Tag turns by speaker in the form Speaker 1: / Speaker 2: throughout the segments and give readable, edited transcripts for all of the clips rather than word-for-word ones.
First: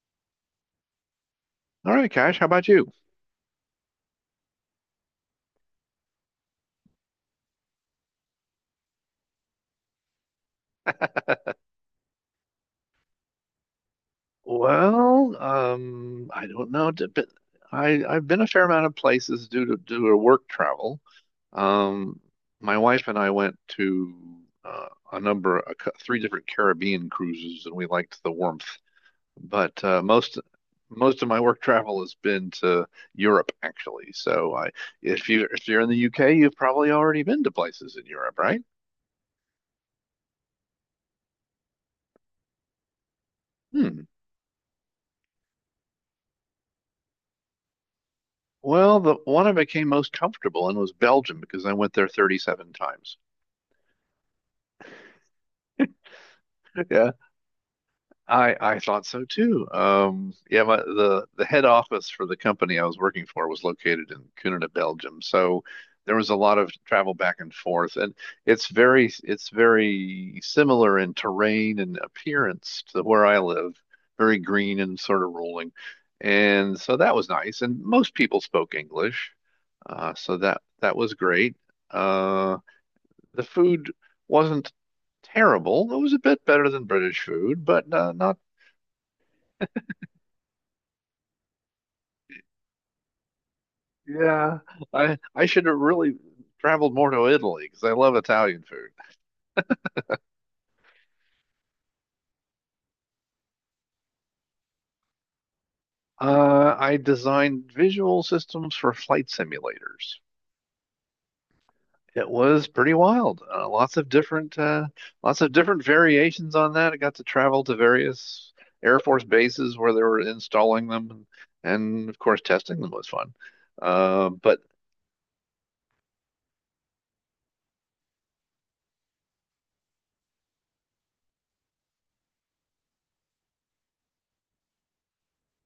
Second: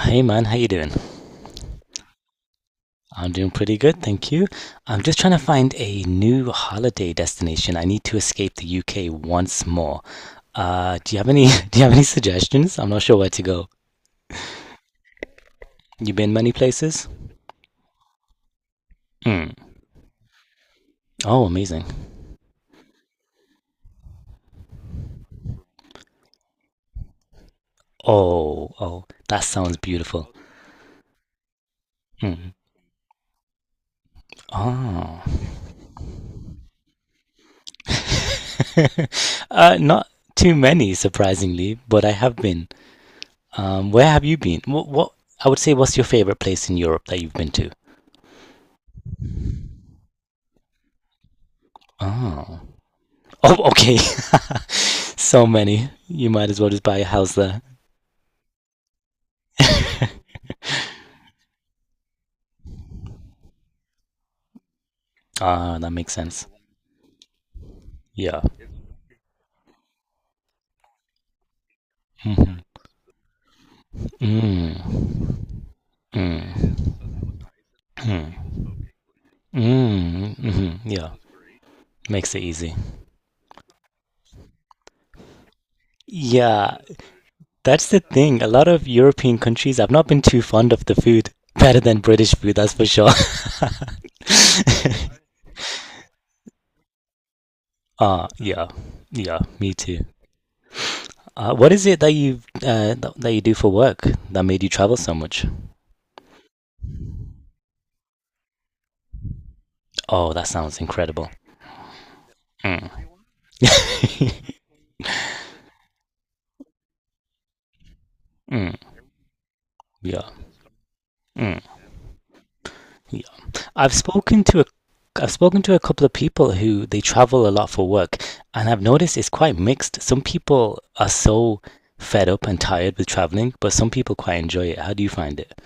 Speaker 1: Hey man, how you doing?
Speaker 2: All right, Cash, how about you?
Speaker 1: I'm doing pretty good, thank you. I'm just trying to find a new holiday destination. I need to escape the UK once more. Do you have any Do you have any suggestions? I'm not sure where to go.
Speaker 2: Well,
Speaker 1: You been
Speaker 2: I
Speaker 1: many
Speaker 2: don't know,
Speaker 1: places?
Speaker 2: d- but I've been a fair amount of places
Speaker 1: Mm.
Speaker 2: due to work travel.
Speaker 1: Oh, amazing.
Speaker 2: Um, my wife and I went to a number, a, cou- three different Caribbean cruises, and we liked the warmth.
Speaker 1: Oh, that sounds
Speaker 2: But
Speaker 1: beautiful.
Speaker 2: most Most of my work travel has been
Speaker 1: Mm.
Speaker 2: to Europe, actually. So I,
Speaker 1: Oh.
Speaker 2: if you If you're in the UK, you've probably already been to places in Europe, right?
Speaker 1: Not too many, surprisingly, but I have been.
Speaker 2: Hmm.
Speaker 1: Where have you been? What's your favorite place in Europe that you've been to?
Speaker 2: Well, the one I became most comfortable in was Belgium because I went there
Speaker 1: Oh.
Speaker 2: 37 times.
Speaker 1: Oh, okay. So many. You might as well just buy a
Speaker 2: Yeah,
Speaker 1: house there.
Speaker 2: I thought so too. The head office for the company I was working for was located in Kuninga, Belgium. So
Speaker 1: Ah, that makes
Speaker 2: there was a
Speaker 1: sense.
Speaker 2: lot of travel back and forth, and
Speaker 1: Yeah.
Speaker 2: it's very similar in terrain and
Speaker 1: Mm-hmm.
Speaker 2: appearance to where I live. Very green and
Speaker 1: Mm.
Speaker 2: sort of rolling, and
Speaker 1: Mm.
Speaker 2: so that was nice. And most people
Speaker 1: Mm.
Speaker 2: spoke English,
Speaker 1: Mm.
Speaker 2: so that
Speaker 1: Mm-hmm.
Speaker 2: that
Speaker 1: Yeah.
Speaker 2: was great.
Speaker 1: Makes it
Speaker 2: Uh,
Speaker 1: easy.
Speaker 2: The food wasn't terrible. It was a bit better
Speaker 1: Yeah,
Speaker 2: than British food,
Speaker 1: that's
Speaker 2: but
Speaker 1: the
Speaker 2: not.
Speaker 1: thing. A lot of European countries, I've not been too fond of the food. Better than British food, that's for sure.
Speaker 2: Yeah, I I should have really traveled more to Italy because I love
Speaker 1: Ah,
Speaker 2: Italian
Speaker 1: yeah.
Speaker 2: food.
Speaker 1: Yeah, me too. What is it that you do for work that made you travel so much?
Speaker 2: I designed visual systems for flight simulators.
Speaker 1: Oh, that sounds incredible.
Speaker 2: It was pretty
Speaker 1: Mm,
Speaker 2: wild. Lots of different variations on that. I got to travel to various
Speaker 1: mm,
Speaker 2: Air Force bases where they were
Speaker 1: yeah.
Speaker 2: installing them,
Speaker 1: Mm.
Speaker 2: and of course testing them was
Speaker 1: Yeah.
Speaker 2: fun.
Speaker 1: I've spoken
Speaker 2: But
Speaker 1: to a I've spoken to a couple of people who they travel a lot for work, and I've noticed it's quite mixed. Some people are so fed up and tired with traveling, but some people quite enjoy it. How do you find it?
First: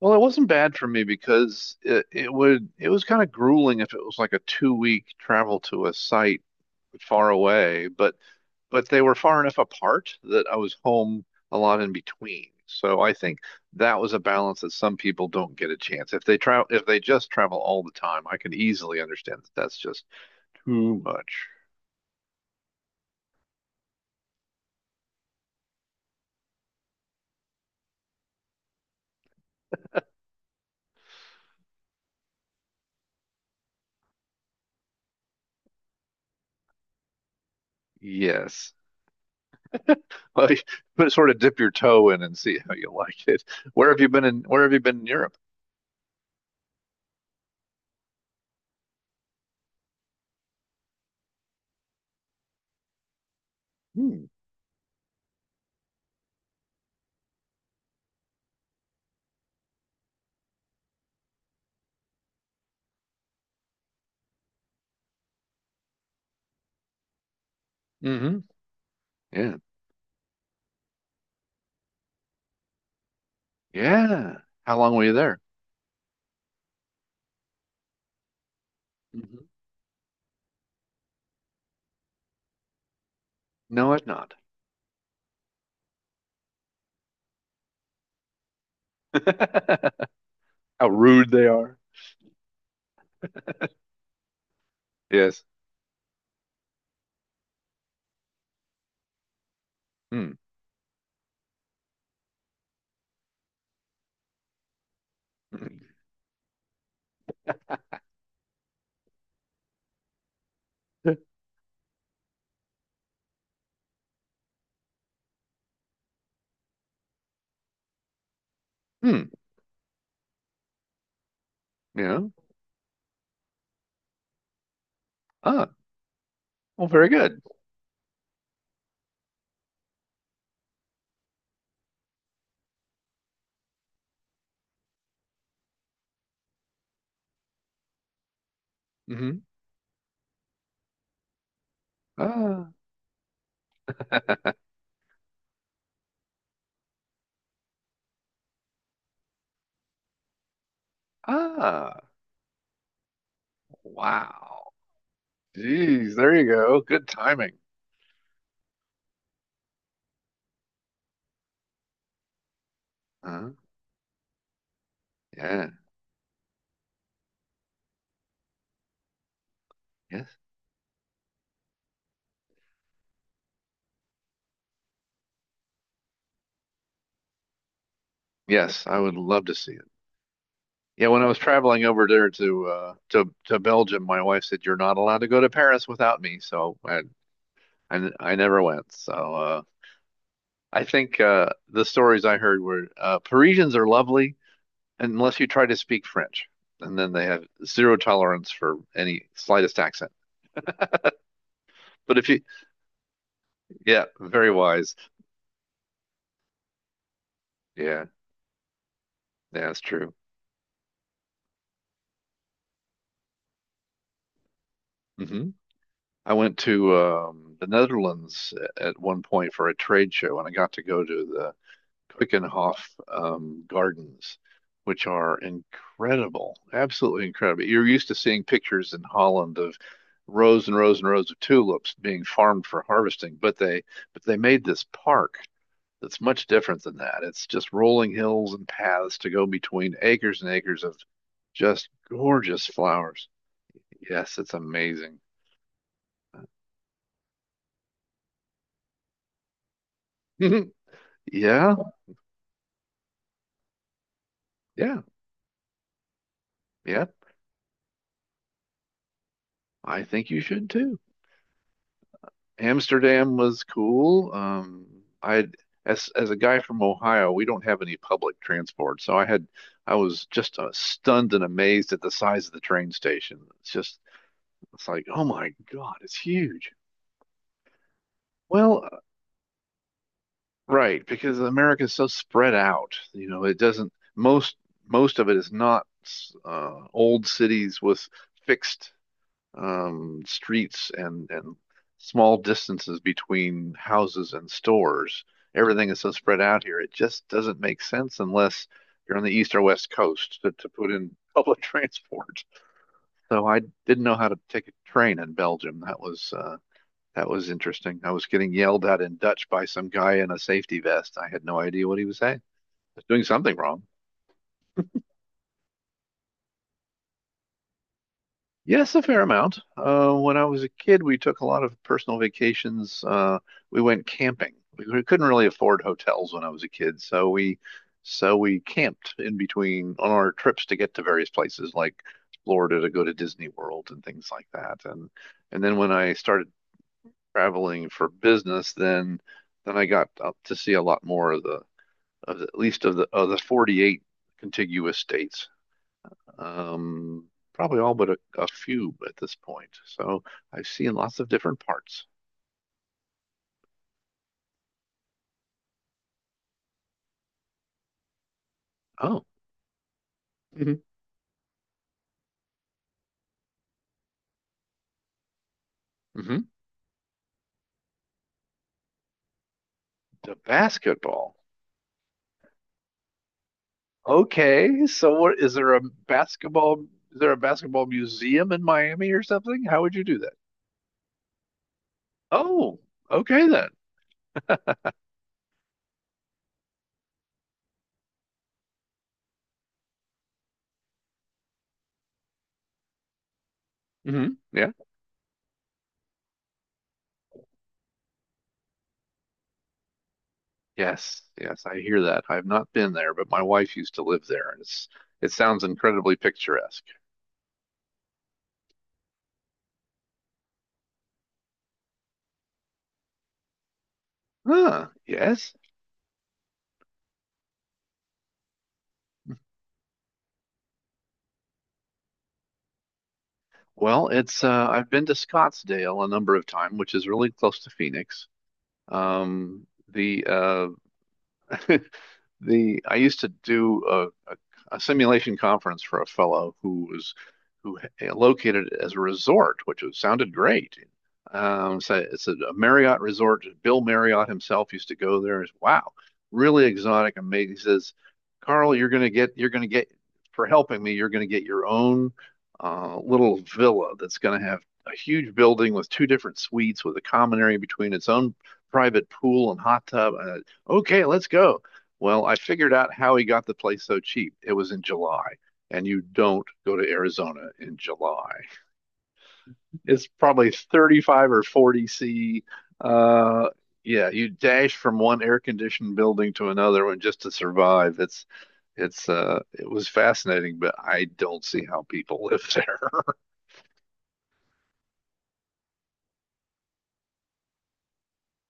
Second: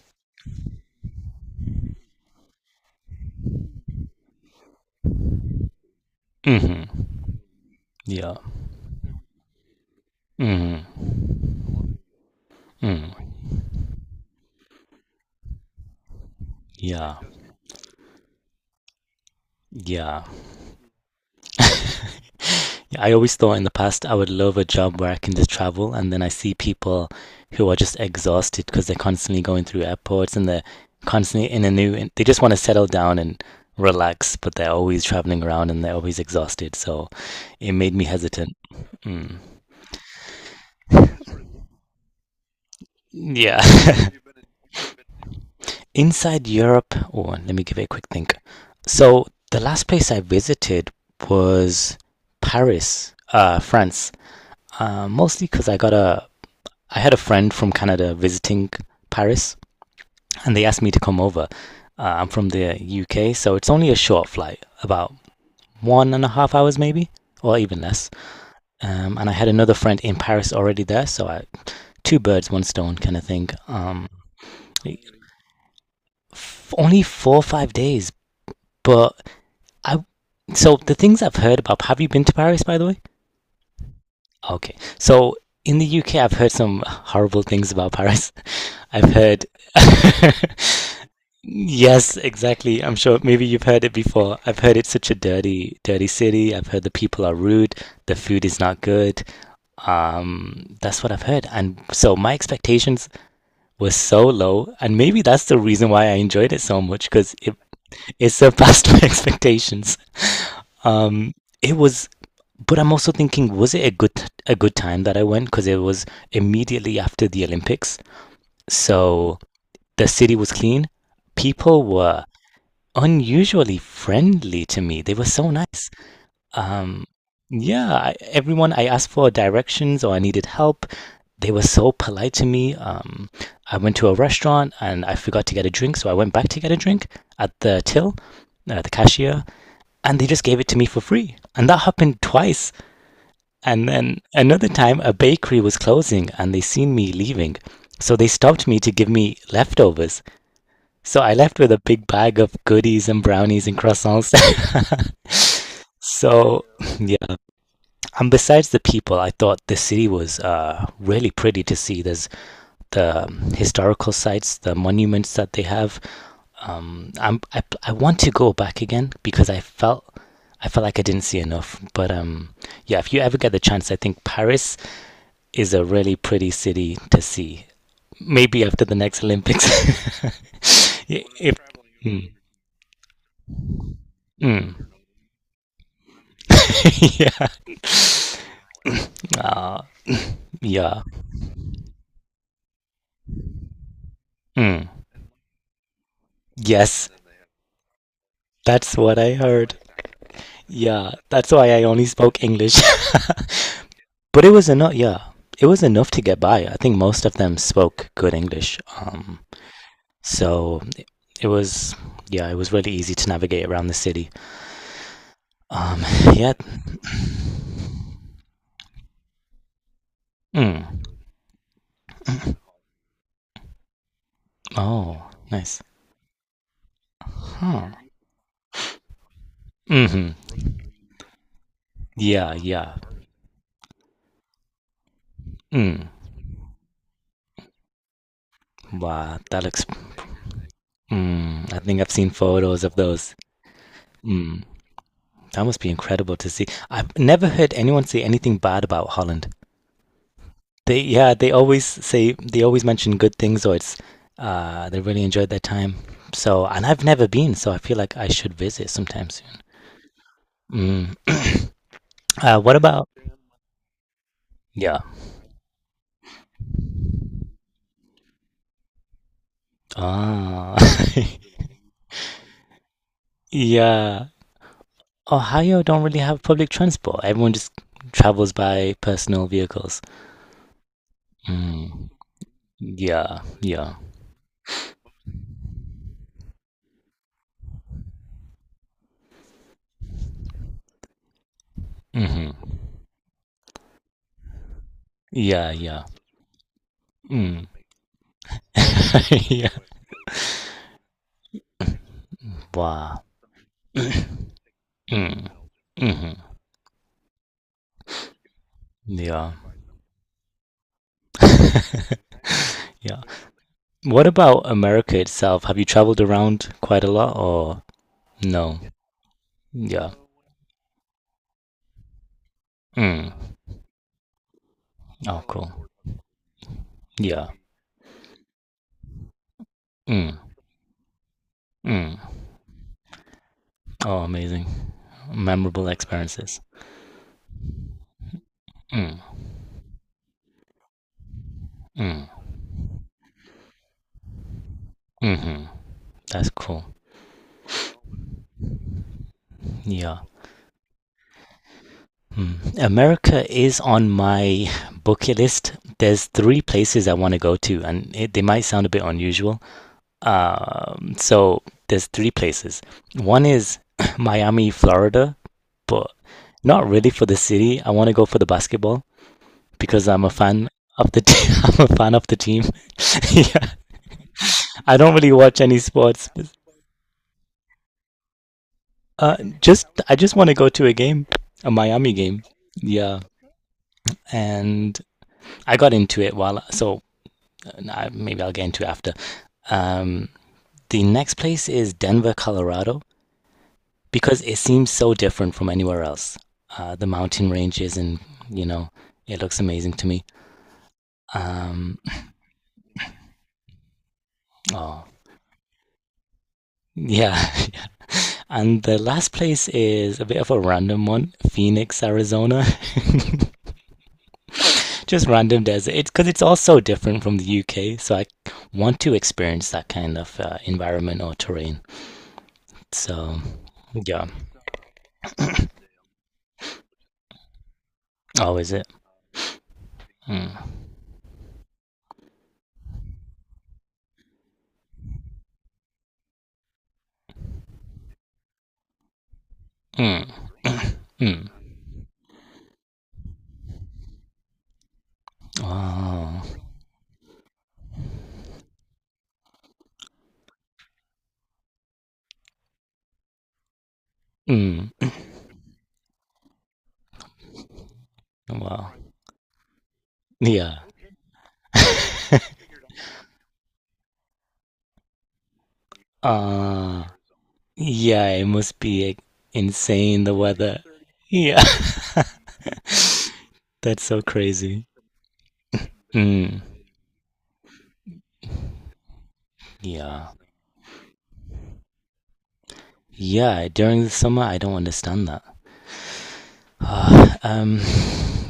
Speaker 2: Well, it wasn't bad for me because it was kind of grueling if it was like a two-week travel to a site
Speaker 1: Hmm.
Speaker 2: far away, but
Speaker 1: Yeah.
Speaker 2: but they were far enough apart that I was
Speaker 1: Hmm.
Speaker 2: home a lot in between. So I
Speaker 1: Mm.
Speaker 2: think that was a balance that some people don't get a chance. If they
Speaker 1: Yeah.
Speaker 2: just travel all the time, I can easily understand that that's just
Speaker 1: Yeah.
Speaker 2: too much.
Speaker 1: Yeah, I always thought in the past I would love a job where I can just travel, and then I see people who are just exhausted because they're constantly going through airports and they're constantly in a new. They just want to settle down and relax, but they're always traveling around and they're always exhausted. So it made me hesitant.
Speaker 2: Yes.
Speaker 1: Mm.
Speaker 2: Like, but sort of dip your toe in and see how you like it.
Speaker 1: Yeah.
Speaker 2: Where have you been in Europe?
Speaker 1: Inside Europe, oh, let me give it a quick think. So the last place I visited was Paris, France.
Speaker 2: Hmm.
Speaker 1: Mostly because I had a friend from Canada visiting Paris, and they asked me to come over. I'm from the UK, so it's only a short flight, about 1.5 hours maybe, or even less.
Speaker 2: hmm
Speaker 1: And I had
Speaker 2: Yeah.
Speaker 1: another friend in Paris already there, so two birds, one stone kind of thing.
Speaker 2: Yeah. How long were you there?
Speaker 1: Only 4 or 5 days, but
Speaker 2: Hmm
Speaker 1: I. So the things I've heard about. Have you been to Paris, by the way?
Speaker 2: No, I've not.
Speaker 1: Okay, so in the UK, I've heard some horrible things about Paris. I've heard
Speaker 2: How rude they are.
Speaker 1: Yes, exactly. I'm sure maybe you've heard it before. I've heard it's such a
Speaker 2: Yes.
Speaker 1: dirty, dirty city. I've heard the people are rude, the food is not good.
Speaker 2: Hmm.
Speaker 1: That's what I've heard. And so my expectations were so low, and maybe that's the reason why I enjoyed it so much because it surpassed my expectations.
Speaker 2: Hmm.
Speaker 1: Um, it was, but I'm also thinking, was it a good time that I went? Because it was immediately after the Olympics,
Speaker 2: Hmm.
Speaker 1: so the city was clean. People
Speaker 2: Yeah.
Speaker 1: were unusually friendly to me. They were so
Speaker 2: Ah.
Speaker 1: nice.
Speaker 2: Well,
Speaker 1: Um,
Speaker 2: very good.
Speaker 1: yeah, everyone I asked for directions or I needed help, they were so polite to me. I went to a restaurant and I forgot to get a drink, so I went back to get a drink at the till, the
Speaker 2: Hmm
Speaker 1: cashier, and they just gave it to me for free. And that happened twice.
Speaker 2: Ah.
Speaker 1: And then another time, a bakery was closing and they seen me leaving. So they stopped me to give me leftovers. So I left with a
Speaker 2: Ah.
Speaker 1: big bag of goodies and brownies and croissants.
Speaker 2: Wow. Geez, there you
Speaker 1: So,
Speaker 2: go. Good
Speaker 1: yeah.
Speaker 2: timing.
Speaker 1: And besides the people, I thought the city was really pretty to see. There's the
Speaker 2: Huh?
Speaker 1: historical sites, the monuments that they
Speaker 2: Yeah.
Speaker 1: have. I want to go back again because
Speaker 2: Yes.
Speaker 1: I felt like I didn't see enough. But yeah, if you ever get the chance, I think Paris is a really pretty city to see. Maybe after
Speaker 2: Yes,
Speaker 1: the
Speaker 2: I would
Speaker 1: next
Speaker 2: love to see it.
Speaker 1: Olympics,
Speaker 2: Yeah, when I was
Speaker 1: if
Speaker 2: traveling over there
Speaker 1: mm,
Speaker 2: to Belgium, my wife said you're
Speaker 1: mm.
Speaker 2: not allowed to go to Paris without me, so I
Speaker 1: Yeah.
Speaker 2: I, I never went. So I
Speaker 1: Yeah.
Speaker 2: think the stories I heard were Parisians are lovely
Speaker 1: Mm.
Speaker 2: unless you try to speak French, and
Speaker 1: Yes,
Speaker 2: then they have zero tolerance for
Speaker 1: that's what
Speaker 2: any
Speaker 1: I heard.
Speaker 2: slightest accent.
Speaker 1: Yeah, that's why I only
Speaker 2: But if you,
Speaker 1: spoke English.
Speaker 2: yeah,
Speaker 1: But it
Speaker 2: very
Speaker 1: was enough.
Speaker 2: wise.
Speaker 1: Yeah, it was enough to get by. I think most of them
Speaker 2: Yeah,
Speaker 1: spoke good English. Um,
Speaker 2: yeah, that's true.
Speaker 1: so it- it was, yeah, it was really easy to navigate around the city.
Speaker 2: Hmm
Speaker 1: Um,
Speaker 2: I
Speaker 1: yeah.
Speaker 2: went to the Netherlands at one point for a trade show, and I got to
Speaker 1: Mm.
Speaker 2: go to the Quickenhof gardens, which
Speaker 1: Oh,
Speaker 2: are
Speaker 1: nice.
Speaker 2: incredible, absolutely incredible. You're
Speaker 1: Huh.
Speaker 2: used to seeing pictures in Holland of
Speaker 1: Mm-hmm.
Speaker 2: rows and rows and rows of tulips being
Speaker 1: Yeah,
Speaker 2: farmed for
Speaker 1: yeah.
Speaker 2: harvesting, but they made this park
Speaker 1: Mm.
Speaker 2: that's much different than that. It's just rolling hills and paths to
Speaker 1: Wow,
Speaker 2: go
Speaker 1: that looks.
Speaker 2: between acres and acres of
Speaker 1: Mm. I
Speaker 2: just
Speaker 1: think I've seen
Speaker 2: gorgeous
Speaker 1: photos of
Speaker 2: flowers.
Speaker 1: those.
Speaker 2: Yes, it's
Speaker 1: Mm.
Speaker 2: amazing.
Speaker 1: That must be incredible to see. I've never heard anyone say anything bad about Holland. They Yeah, they
Speaker 2: Yeah,
Speaker 1: always say, they always mention good things, or it's, they
Speaker 2: yeah,
Speaker 1: really enjoyed their time. So and I've
Speaker 2: yeah.
Speaker 1: never been, so I feel like I should visit sometime
Speaker 2: I think you should too.
Speaker 1: soon. Mm. What about.
Speaker 2: Amsterdam was cool.
Speaker 1: Yeah.
Speaker 2: I as a guy from Ohio, we don't have any public transport, so I was just
Speaker 1: Ah,
Speaker 2: stunned and amazed at the size of the train station.
Speaker 1: yeah.
Speaker 2: It's like, oh my
Speaker 1: Ohio
Speaker 2: God,
Speaker 1: don't
Speaker 2: it's
Speaker 1: really have public
Speaker 2: huge.
Speaker 1: transport. Everyone just travels
Speaker 2: Well,
Speaker 1: by
Speaker 2: uh,
Speaker 1: personal vehicles.
Speaker 2: right, because America is so
Speaker 1: Mm.
Speaker 2: spread out. You
Speaker 1: Yeah,
Speaker 2: know, it doesn't
Speaker 1: yeah.
Speaker 2: Most most of it is not old cities with fixed streets and small
Speaker 1: Hmm.
Speaker 2: distances between houses and stores.
Speaker 1: Yeah,
Speaker 2: Everything is
Speaker 1: yeah.
Speaker 2: so spread out here. It just doesn't
Speaker 1: Mm.
Speaker 2: make sense unless you're on the east or
Speaker 1: Yeah.
Speaker 2: west coast to put in public transport.
Speaker 1: Wow.
Speaker 2: So I didn't know how to
Speaker 1: Mm.
Speaker 2: take a train in Belgium.
Speaker 1: Hmm.
Speaker 2: That was interesting. I was getting yelled at in Dutch
Speaker 1: Yeah.
Speaker 2: by some guy in a safety vest. I had no idea what he was saying. I was
Speaker 1: Yeah.
Speaker 2: doing something wrong.
Speaker 1: What about America itself? Have you traveled around quite a lot or no?
Speaker 2: Yes, a fair amount.
Speaker 1: Yeah.
Speaker 2: When I was a kid, we took a lot of personal vacations.
Speaker 1: Mm.
Speaker 2: We went camping. We couldn't
Speaker 1: Oh,
Speaker 2: really
Speaker 1: cool.
Speaker 2: afford hotels when I was a kid, so
Speaker 1: Yeah.
Speaker 2: we so we camped in between on our
Speaker 1: Mm.
Speaker 2: trips to get to various places like
Speaker 1: Mm.
Speaker 2: Florida to go to Disney World and
Speaker 1: Oh,
Speaker 2: things like
Speaker 1: amazing.
Speaker 2: that. And then
Speaker 1: Memorable
Speaker 2: when I started
Speaker 1: experiences.
Speaker 2: traveling for business,
Speaker 1: Mm.
Speaker 2: then I got up to see a lot more
Speaker 1: Mm.
Speaker 2: of the, at least of the 48 contiguous states,
Speaker 1: Hmm. That's cool.
Speaker 2: um, probably all but a few at this point.
Speaker 1: Yeah.
Speaker 2: So I've seen lots of different parts.
Speaker 1: Mm. America is on my bucket list. There's three places I want to go to, and they might sound a bit
Speaker 2: Oh.
Speaker 1: unusual.
Speaker 2: Mhm.
Speaker 1: So there's three places. One is Miami, Florida, but
Speaker 2: hmm
Speaker 1: not really for the city. I want to go for the basketball because I'm a
Speaker 2: the
Speaker 1: fan of the
Speaker 2: basketball.
Speaker 1: team. I'm a fan of the team. Yeah.
Speaker 2: Okay,
Speaker 1: I don't
Speaker 2: so
Speaker 1: really
Speaker 2: what is
Speaker 1: watch
Speaker 2: there
Speaker 1: any
Speaker 2: a
Speaker 1: sports.
Speaker 2: basketball? Is there a basketball museum in Miami or something? How
Speaker 1: Just
Speaker 2: would you
Speaker 1: I
Speaker 2: do that?
Speaker 1: just want to go to a game, a Miami game.
Speaker 2: Oh,
Speaker 1: Yeah.
Speaker 2: okay then.
Speaker 1: And I got into it while so maybe I'll get into it after. Um, the next place is Denver, Colorado
Speaker 2: Hmm
Speaker 1: because it
Speaker 2: Yeah.
Speaker 1: seems so different from anywhere else. The mountain ranges and you know it looks amazing to me.
Speaker 2: Yes, yes, I
Speaker 1: Um,
Speaker 2: hear that. I've not been there, but my wife used to live there, and
Speaker 1: oh,
Speaker 2: it sounds incredibly picturesque.
Speaker 1: yeah, and the last place is a bit of a random one: Phoenix, Arizona.
Speaker 2: Huh,
Speaker 1: Just
Speaker 2: yes.
Speaker 1: random desert. It's because it's all so different from the UK, so I want to experience that kind of environment or terrain. So
Speaker 2: Well,
Speaker 1: yeah.
Speaker 2: it's I've been to Scottsdale a number of times, which is really close to Phoenix.
Speaker 1: Oh, is it?
Speaker 2: The
Speaker 1: Mm,
Speaker 2: the I used to do a simulation conference for a fellow who located it as a resort, which
Speaker 1: mm,
Speaker 2: sounded great.
Speaker 1: mm.
Speaker 2: So it's a Marriott resort. Bill Marriott himself used to go there. It's, wow,
Speaker 1: Oh,
Speaker 2: really exotic, amazing. He says, Carl, you're gonna get for helping me. You're gonna get your own little villa that's gonna have a
Speaker 1: mm.
Speaker 2: huge building with two different suites with a common area between its own
Speaker 1: Wow.
Speaker 2: private pool and hot tub.
Speaker 1: Yeah.
Speaker 2: Okay, let's go. Well, I figured out how he got the place so cheap. It was in July, and you don't go to
Speaker 1: Uh,
Speaker 2: Arizona in
Speaker 1: yeah,
Speaker 2: July.
Speaker 1: it must be like,
Speaker 2: It's
Speaker 1: insane the
Speaker 2: probably
Speaker 1: weather.
Speaker 2: 35 or
Speaker 1: Yeah,
Speaker 2: 40 C. Uh,
Speaker 1: that's
Speaker 2: yeah,
Speaker 1: so
Speaker 2: you dash
Speaker 1: crazy.
Speaker 2: from one air conditioned building to
Speaker 1: Mm,
Speaker 2: another one just to survive. It's it was
Speaker 1: yeah.
Speaker 2: fascinating, but I don't see how people live there.
Speaker 1: Yeah, during the summer, I don't understand that. Uh, um,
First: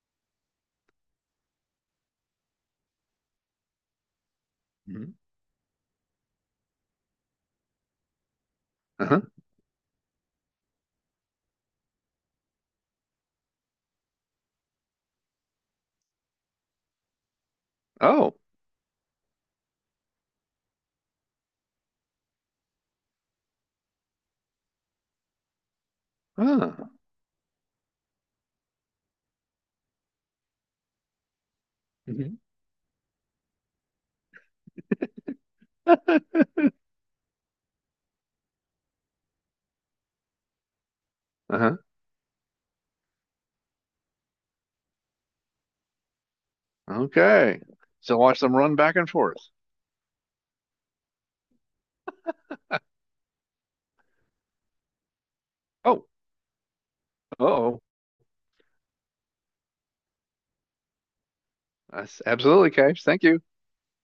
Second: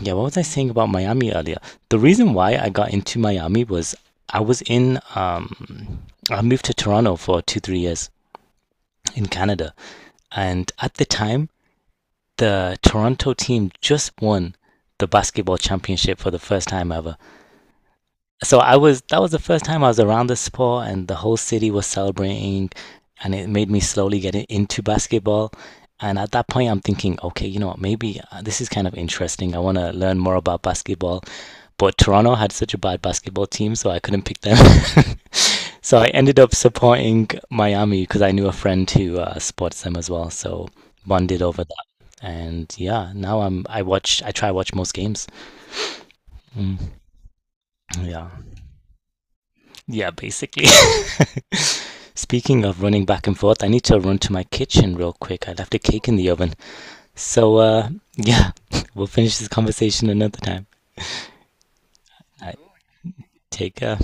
Speaker 1: yeah, what was I saying about Miami earlier? The reason why I got into Miami was I was in,
Speaker 2: Mhm.
Speaker 1: um, I moved to Toronto for 2, 3 years
Speaker 2: Uh-huh.
Speaker 1: in Canada. And at the time, the Toronto team just won the basketball championship for the first time ever.
Speaker 2: Oh.
Speaker 1: So I was that was the first time I was around the sport, and the whole city was celebrating. And it made me slowly get into basketball. And at that point
Speaker 2: Huh.
Speaker 1: I'm thinking, okay, you know what, maybe this is kind of interesting. I want to learn more about basketball, but Toronto
Speaker 2: Mhm.
Speaker 1: had such a bad basketball team, so I couldn't pick them. So I ended up supporting Miami because I knew a friend who supports them as well, so bonded over
Speaker 2: Uh-huh.
Speaker 1: that. And yeah, now I try watch most games. Mm,
Speaker 2: Okay. So
Speaker 1: yeah.
Speaker 2: watch them run back and forth.
Speaker 1: Yeah, basically. Speaking of running back and forth, I need to run to my kitchen real quick. I left a cake
Speaker 2: Oh,
Speaker 1: in the oven. So,
Speaker 2: oh.
Speaker 1: yeah, we'll finish this conversation another time.
Speaker 2: That's
Speaker 1: All right,
Speaker 2: absolutely, Cage. Thank you.
Speaker 1: take care.